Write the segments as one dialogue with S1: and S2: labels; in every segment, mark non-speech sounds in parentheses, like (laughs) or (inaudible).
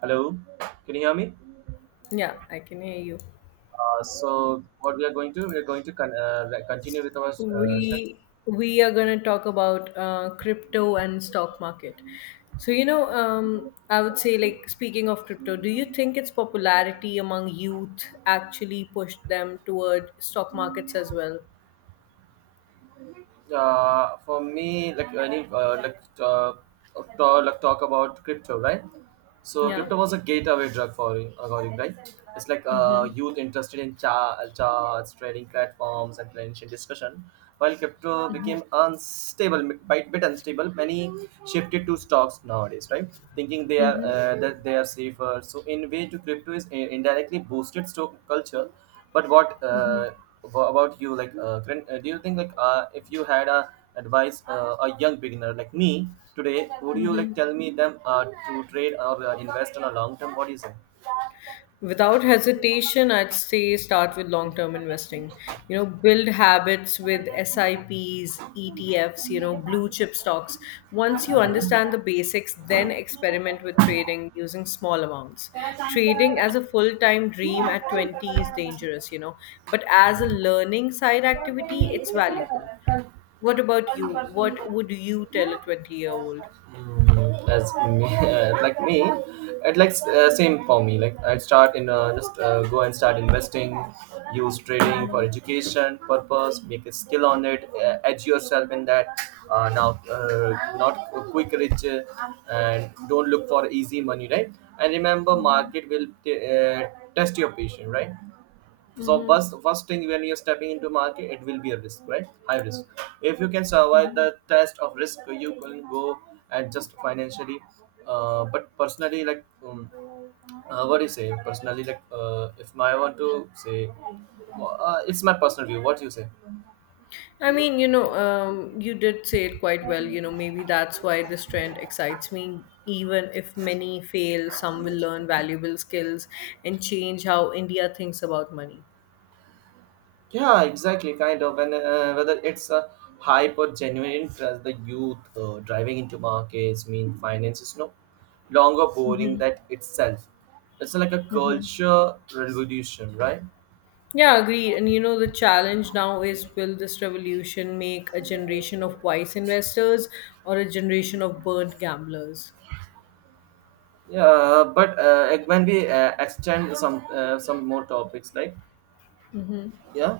S1: Hello, can you hear me?
S2: Yeah, I can hear you.
S1: So what we are going to continue with our
S2: We are going to talk about crypto and stock market. So I would say like speaking of crypto, do you think its popularity among youth actually pushed them toward stock markets as well?
S1: For me, like any like talk, talk about crypto, right? So
S2: Yeah.
S1: crypto was a gateway drug for according, right? It's like
S2: Mm-hmm.
S1: youth interested in charts, trading platforms, and financial discussion. While crypto
S2: Mm-hmm.
S1: became unstable, quite bit unstable, many shifted to stocks nowadays, right? Thinking they are
S2: Mm-hmm.
S1: uh, that they are safer. So in way to crypto is indirectly boosted stock culture, but
S2: Mm-hmm.
S1: about you? Like, do you think if you had a advice a young beginner like me today, would you like tell me them to trade or invest on a long term? What do you say?
S2: Without hesitation, I'd say start with long term investing. Build habits with SIPs, ETFs, blue chip stocks. Once you
S1: Mhm.
S2: understand the basics, then experiment with trading using small amounts. Trading as a full time dream at 20 is dangerous, but as a learning side activity, it's valuable. What about you? What would you tell a 20-year-old?
S1: As me (laughs) like me, it like same for me, like I'd start in just go and start investing, use trading for education purpose, make a skill on it, edge yourself in that. Now uh, Not a quick rich, and don't look for easy money, right? And remember, market will test your patience, right? So first thing when you're stepping into market, it will be a risk, right? High risk. If you can survive the test of risk, you can go and just financially. But personally, what do you say personally, if I want to say, it's my personal view. What do you say?
S2: I mean, you did say it quite well. Maybe that's why this trend excites me. Even if many fail, some will learn valuable skills and change how India thinks about money.
S1: Yeah, exactly, kind of. And whether it's a hype or genuine interest, the youth driving into markets, mean finance is no longer boring, that itself. It's like a culture revolution, right?
S2: Yeah, agreed. And the challenge now is, will this revolution make a generation of wise investors or a generation of burnt gamblers?
S1: Yeah, but when we extend some more topics, like yeah.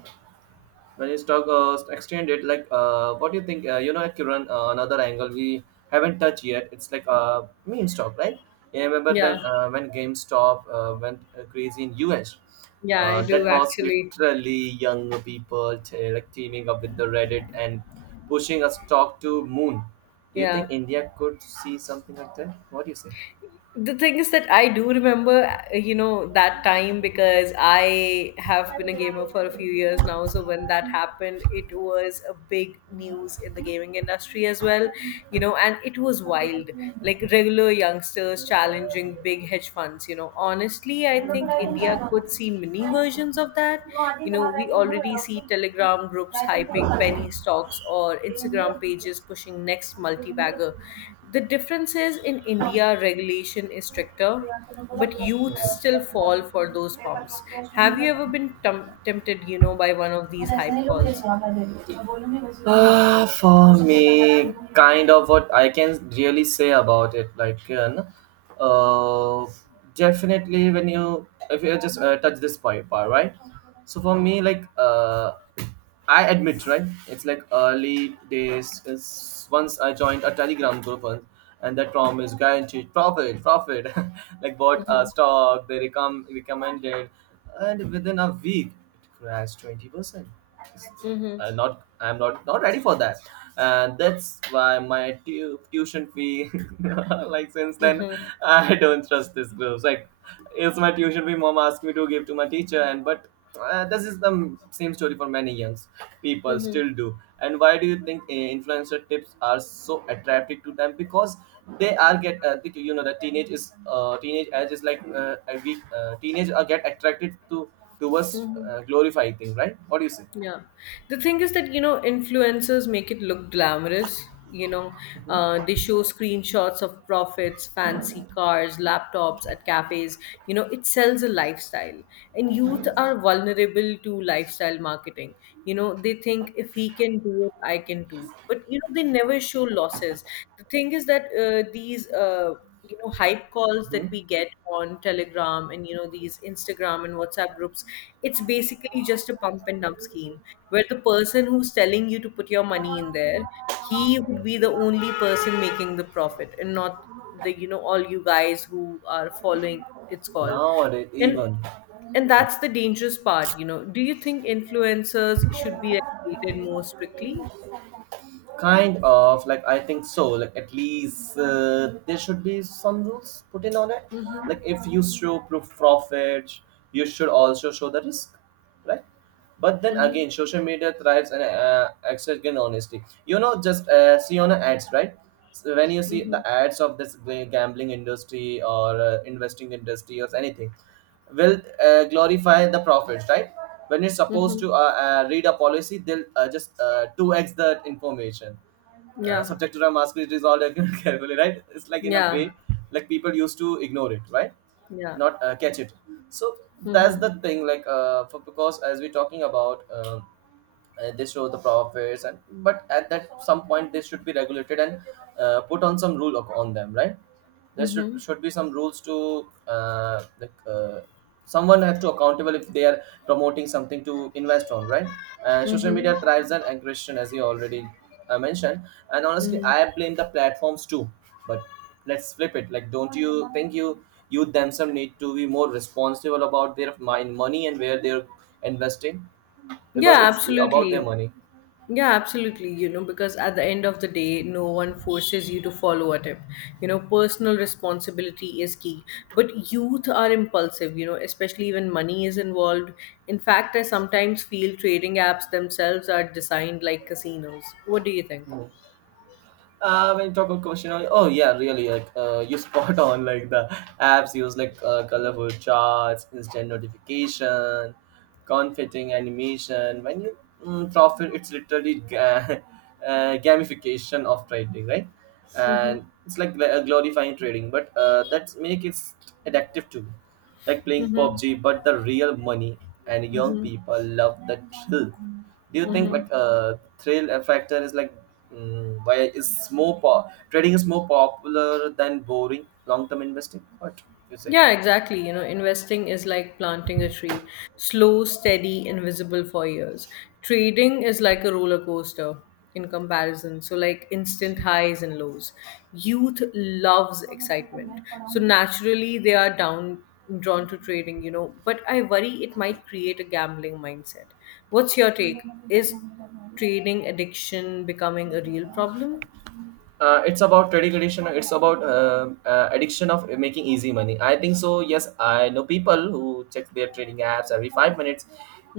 S1: When you talk extended, like what do you think, you know, Kiran, another angle we haven't touched yet, it's like meme stock, right? Yeah, I remember then
S2: Yeah,
S1: when GameStop went crazy in US.
S2: yeah, I
S1: That
S2: do
S1: was
S2: actually.
S1: literally young people like teaming up with the Reddit and pushing a stock to moon. Do you
S2: Yeah.
S1: think India could see something like that? What do you say?
S2: The thing is that I do remember, that time, because I have been a gamer for a few years now. So when that happened, it was a big news in the gaming industry as well, and it was wild. Like regular youngsters challenging big hedge funds. Honestly, I think India could see mini versions of that. We already see Telegram groups hyping penny stocks or Instagram pages pushing next multi bagger. The difference is, in India, regulation is stricter, but youth still fall for those pumps. Have you ever been tempted, by one of these hype calls?
S1: Ah, for me, kind of what I can really say about it, uh, definitely when you, if you just touch this point, part, right? So for me, I admit, right? It's like early days. Is once I joined a Telegram group, once, and that prom is guaranteed profit. (laughs) Like, bought a
S2: Mm-hmm,
S1: stock, they recommended, and within a week it crashed 20%.
S2: mm-hmm,
S1: Not I'm not ready for that, and that's why my tuition fee. (laughs) Like, since then,
S2: mm-hmm,
S1: (laughs) I don't trust this group. Like, it's my tuition fee. Mom asked me to give to my teacher, and but this is the same story for many young people
S2: mm-hmm,
S1: still do. And why do you think influencer tips are so attractive to them? Because they are get you know, the teenage is teenage age is like we teenage are get attracted to towards
S2: mm-hmm.
S1: glorifying thing, right? What do you say?
S2: Yeah. The thing is that, influencers make it look glamorous. They show screenshots of profits, fancy cars, laptops at cafes. It sells a lifestyle. And youth are vulnerable to lifestyle marketing. They think if he can do it, I can too. But, they never show losses. The thing is that these hype calls that
S1: Hmm.
S2: we get on Telegram, and these Instagram and WhatsApp groups, it's basically just a pump and dump scheme, where the person who's telling you to put your money in there, he would be the only person making the profit, and not the all you guys who are following its call.
S1: Nowadays,
S2: and
S1: even,
S2: and
S1: yeah,
S2: that's the dangerous part. Do you think influencers should be regulated more strictly?
S1: kind of. Like I think so. Like at least there should be some rules put in on it. Like
S2: Mm-hmm,
S1: if you show proof profit, you should also show the risk, right? But then
S2: mm-hmm,
S1: again, social media thrives and exerting honesty. You know, just see on the ads, right? So when you see
S2: mm-hmm,
S1: the ads of this gambling industry or investing industry or anything, will glorify the prophets, right? When you're supposed
S2: mm-hmm.
S1: to read a policy, they'll just 2x the information.
S2: Yeah.
S1: Subject to the mask, it is all (laughs) carefully, right? It's like in a
S2: Yeah.
S1: way, like people used to ignore it, right?
S2: Yeah.
S1: Not catch it. So that's
S2: Mhm.
S1: the thing, for, because as we're talking about, they show the profits and but at that some point they should be regulated and put on some rule on them, right? There should
S2: Mhm.
S1: should be some rules to uh, like uh, someone have to accountable if they are promoting something to invest on, right? Social
S2: Mhm.
S1: media thrives on aggression, as you already mentioned, and honestly
S2: Mhm.
S1: I blame the platforms too. But let's flip it. Like, don't you think you youth themselves need to be more responsible about their mind money and where they're investing? Because
S2: Yeah,
S1: it's about their
S2: absolutely.
S1: money.
S2: Yeah, absolutely. Because at the end of the day, no one forces you to follow a tip. Personal responsibility is key. But youth are impulsive, especially when money is involved. In fact, I sometimes feel trading apps themselves are designed like casinos. What do you think?
S1: Mm. When you talk about commercial, oh yeah, really, like you (laughs) spot on. Like the apps use like colorful charts, instant notification, confitting animation. When you mm, profit, it's literally (laughs) gamification of trading, right?
S2: Mm-hmm.
S1: And it's like glorifying trading, but that's make it addictive too. Like playing
S2: Mm-hmm.
S1: PUBG, but the real money and young people love the thrill. Do you think
S2: Mm-hmm.
S1: like thrill factor is like mm, why is trading is more popular than boring long term investing? What you say?
S2: Yeah, exactly. Investing is like planting a tree, slow, steady, invisible for years. Trading is like a roller coaster in comparison, so like instant highs and lows. Youth loves excitement, so naturally they are down drawn to trading, but I worry it might create a gambling mindset. What's your take? Is trading addiction becoming a real problem?
S1: It's about trading addiction, it's about addiction of making easy money. I think so, yes. I know people who check their trading apps every 5 minutes,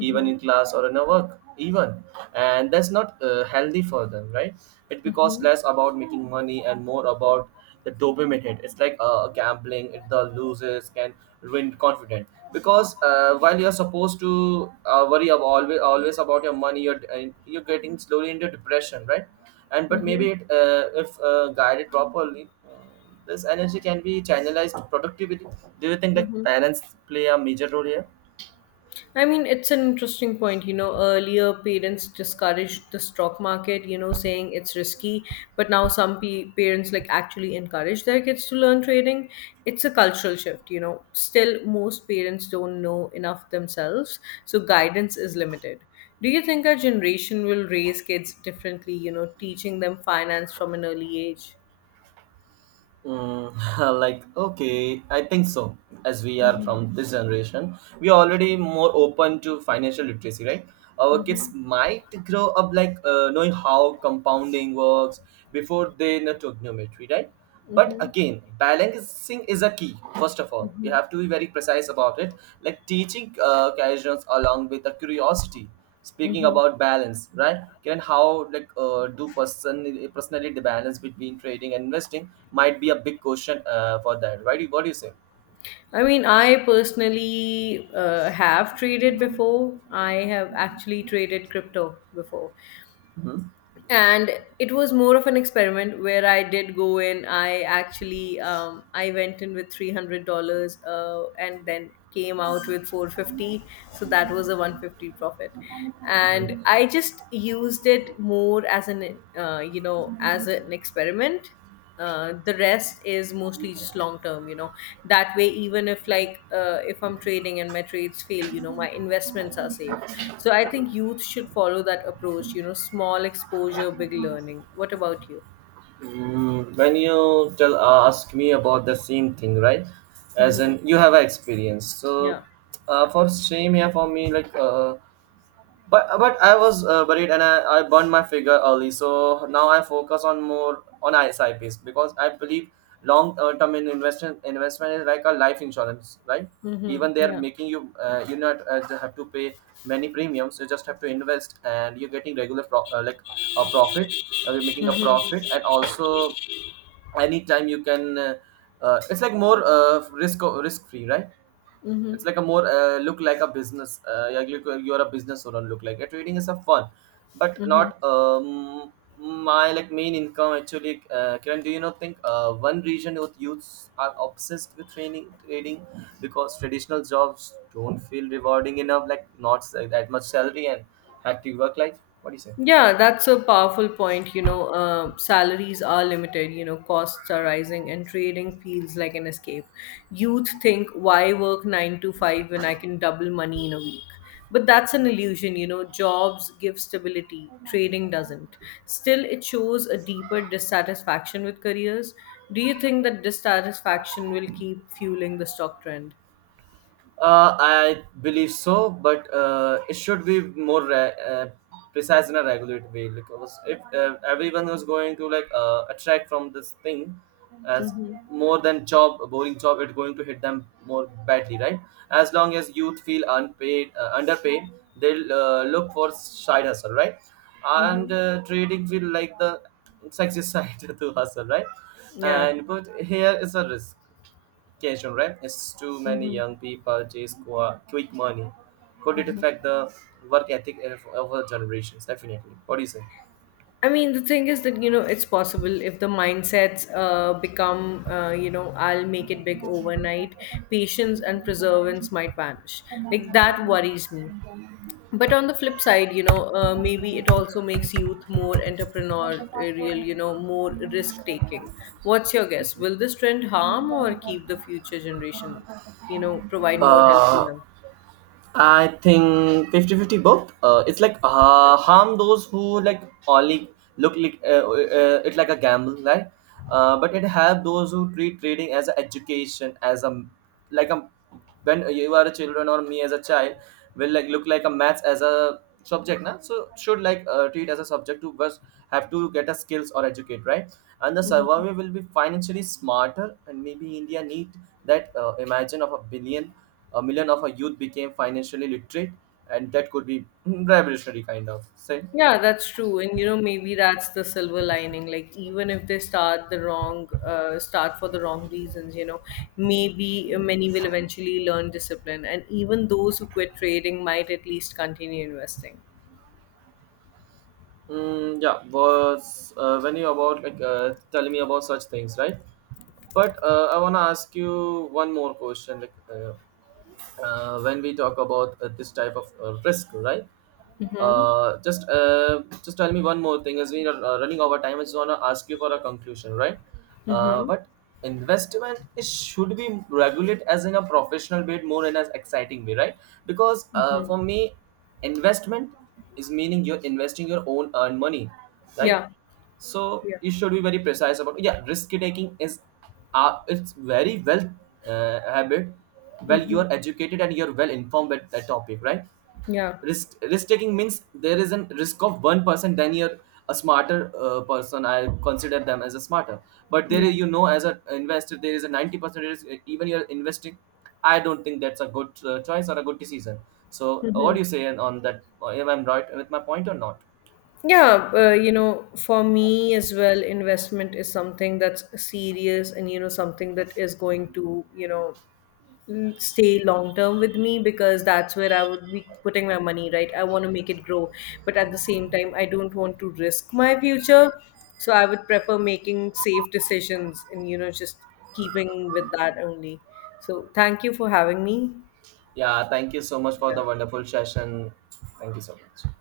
S1: even in class or in a work even, and that's not healthy for them, right? It becomes less about making money and more about the dopamine hit. It's like gambling it, the losers can ruin confidence because while you're supposed to worry about always about your money, you're getting slowly into depression, right? And but maybe
S2: Mm-hmm.
S1: it if guided properly, this energy can be channelized productively. Do you think that
S2: Mm-hmm.
S1: parents play a major role here?
S2: I mean, it's an interesting point. Earlier, parents discouraged the stock market, saying it's risky, but now some parents like actually encourage their kids to learn trading. It's a cultural shift. Still, most parents don't know enough themselves, so guidance is limited. Do you think our generation will raise kids differently, teaching them finance from an early age?
S1: Mm, (laughs) like okay, I think so. As we are
S2: Mm-hmm.
S1: from this generation, we are already more open to financial literacy, right? Our kids
S2: Mm-hmm.
S1: might grow up like knowing how compounding works before they know trigonometry, right? But again, balancing is a key. First of all, we
S2: Mm-hmm.
S1: have to be very precise about it, like teaching casuals along with the curiosity. Speaking
S2: Mm-hmm.
S1: about balance, right? Can how like do personally the balance between trading and investing might be a big question for that, right? What do you say?
S2: I mean, I personally have traded before. I have actually traded crypto before.
S1: Mhm.
S2: And it was more of an experiment where I did go in. I went in with $300 and then came out with 450. So that was a 150 profit. And I just used it more as an experiment. The rest is mostly just long term. That way, even if I'm trading and my trades fail, my investments are safe. So I think youth should follow that approach, small exposure, big learning. What about you?
S1: Mm, when you tell ask me about the same thing, right? As
S2: Mm-hmm.
S1: in you have an experience, so
S2: Yeah.
S1: for same, yeah, for me like but but I was worried and I burned my figure early, so now I focus on more on SIPs because I believe long term in investment investment is like a life insurance, right?
S2: Mm-hmm.
S1: Even they are
S2: Yeah.
S1: making you you not just have to pay many premiums. You just have to invest, and you're getting regular like a profit. You're making a
S2: Mm-hmm.
S1: profit, and also anytime you can. It's like more risk free, right?
S2: Mm-hmm.
S1: It's like a more look like a business, yeah, look, you're a business owner, look like a trading is a fun but
S2: Mm-hmm.
S1: not my like main income actually. Kiran, do you not think one region with youths are obsessed with training trading because traditional jobs don't feel rewarding enough, like not that much salary and active work life? What do you say?
S2: Yeah, that's a powerful point. Salaries are limited, costs are rising, and trading feels like an escape. Youth think, why work nine to five when I can double money in a week? But that's an illusion. Jobs give stability, trading doesn't. Still, it shows a deeper dissatisfaction with careers. Do you think that dissatisfaction will keep fueling the stock trend?
S1: I believe so, but it should be more precise in a regulate way, because if everyone was going to like attract from this thing as
S2: Mm-hmm.
S1: more than job a boring job, it's going to hit them more badly, right? As long as youth feel underpaid, they'll look for side hustle, right? And
S2: Mm-hmm.
S1: trading feel like the sexy side (laughs) to hustle, right?
S2: Yeah.
S1: And but here is a risk education, right? It's too many
S2: Mm-hmm.
S1: young people chase quick money. Could it affect the work ethic of our generations? Definitely. What do you say?
S2: I mean, the thing is that, it's possible if the mindsets become, I'll make it big overnight, patience and perseverance might vanish. Like, that worries me. But on the flip side, maybe it also makes youth more entrepreneurial, more risk taking. What's your guess? Will this trend harm or keep the future generation, provide more help to
S1: Uh,
S2: them?
S1: I think 50-50 both. It's like harm those who like only look like it like a gamble, right? But it have those who treat trading as an education, as a like a when you are a children or me as a child, will like look like a maths as a subject, na? So should like treat as a subject to first have to get a skills or educate, right? And the survivor will be financially smarter, and maybe India need that imagine of a billion, a million of our youth became financially literate, and that could be mm, revolutionary kind of say.
S2: Yeah, that's true. And maybe that's the silver lining. Like, even if they start for the wrong reasons, maybe many will eventually learn discipline. And even those who quit trading might at least continue investing.
S1: Mm, yeah, was when you about like telling me about such things, right? But I want to ask you one more question. Like, when we talk about this type of risk, right? Just tell me one more thing. As we are running over time, I just want to ask you for a conclusion, right?
S2: Mm-hmm.
S1: But investment is, should be regulated as in a professional way, more in as exciting way, right? Because
S2: Hmm.
S1: for me, investment is meaning you're investing your own earned money, right?
S2: Yeah.
S1: So
S2: Yeah.
S1: you should be very precise about, yeah, risk taking is it's very well habit, well you
S2: Mm-hmm.
S1: are educated and you're well informed at that topic, right?
S2: Yeah.
S1: Risk taking means there is a risk of one person, then you're a smarter person, I consider them as a smarter. But there
S2: Yeah.
S1: is- you know, as an investor there is a 90% risk, even you're investing, I don't think that's a good choice or a good decision. So what do you say on that? If I'm right with my point or not?
S2: Yeah, for me as well, investment is something that's serious and, something that is going to, stay long term with me, because that's where I would be putting my money, right? I want to make it grow, but at the same time, I don't want to risk my future. So I would prefer making safe decisions and, just keeping with that only. So thank you for having me.
S1: Yeah, thank you so much for the
S2: Yeah.
S1: wonderful session. Thank you so much.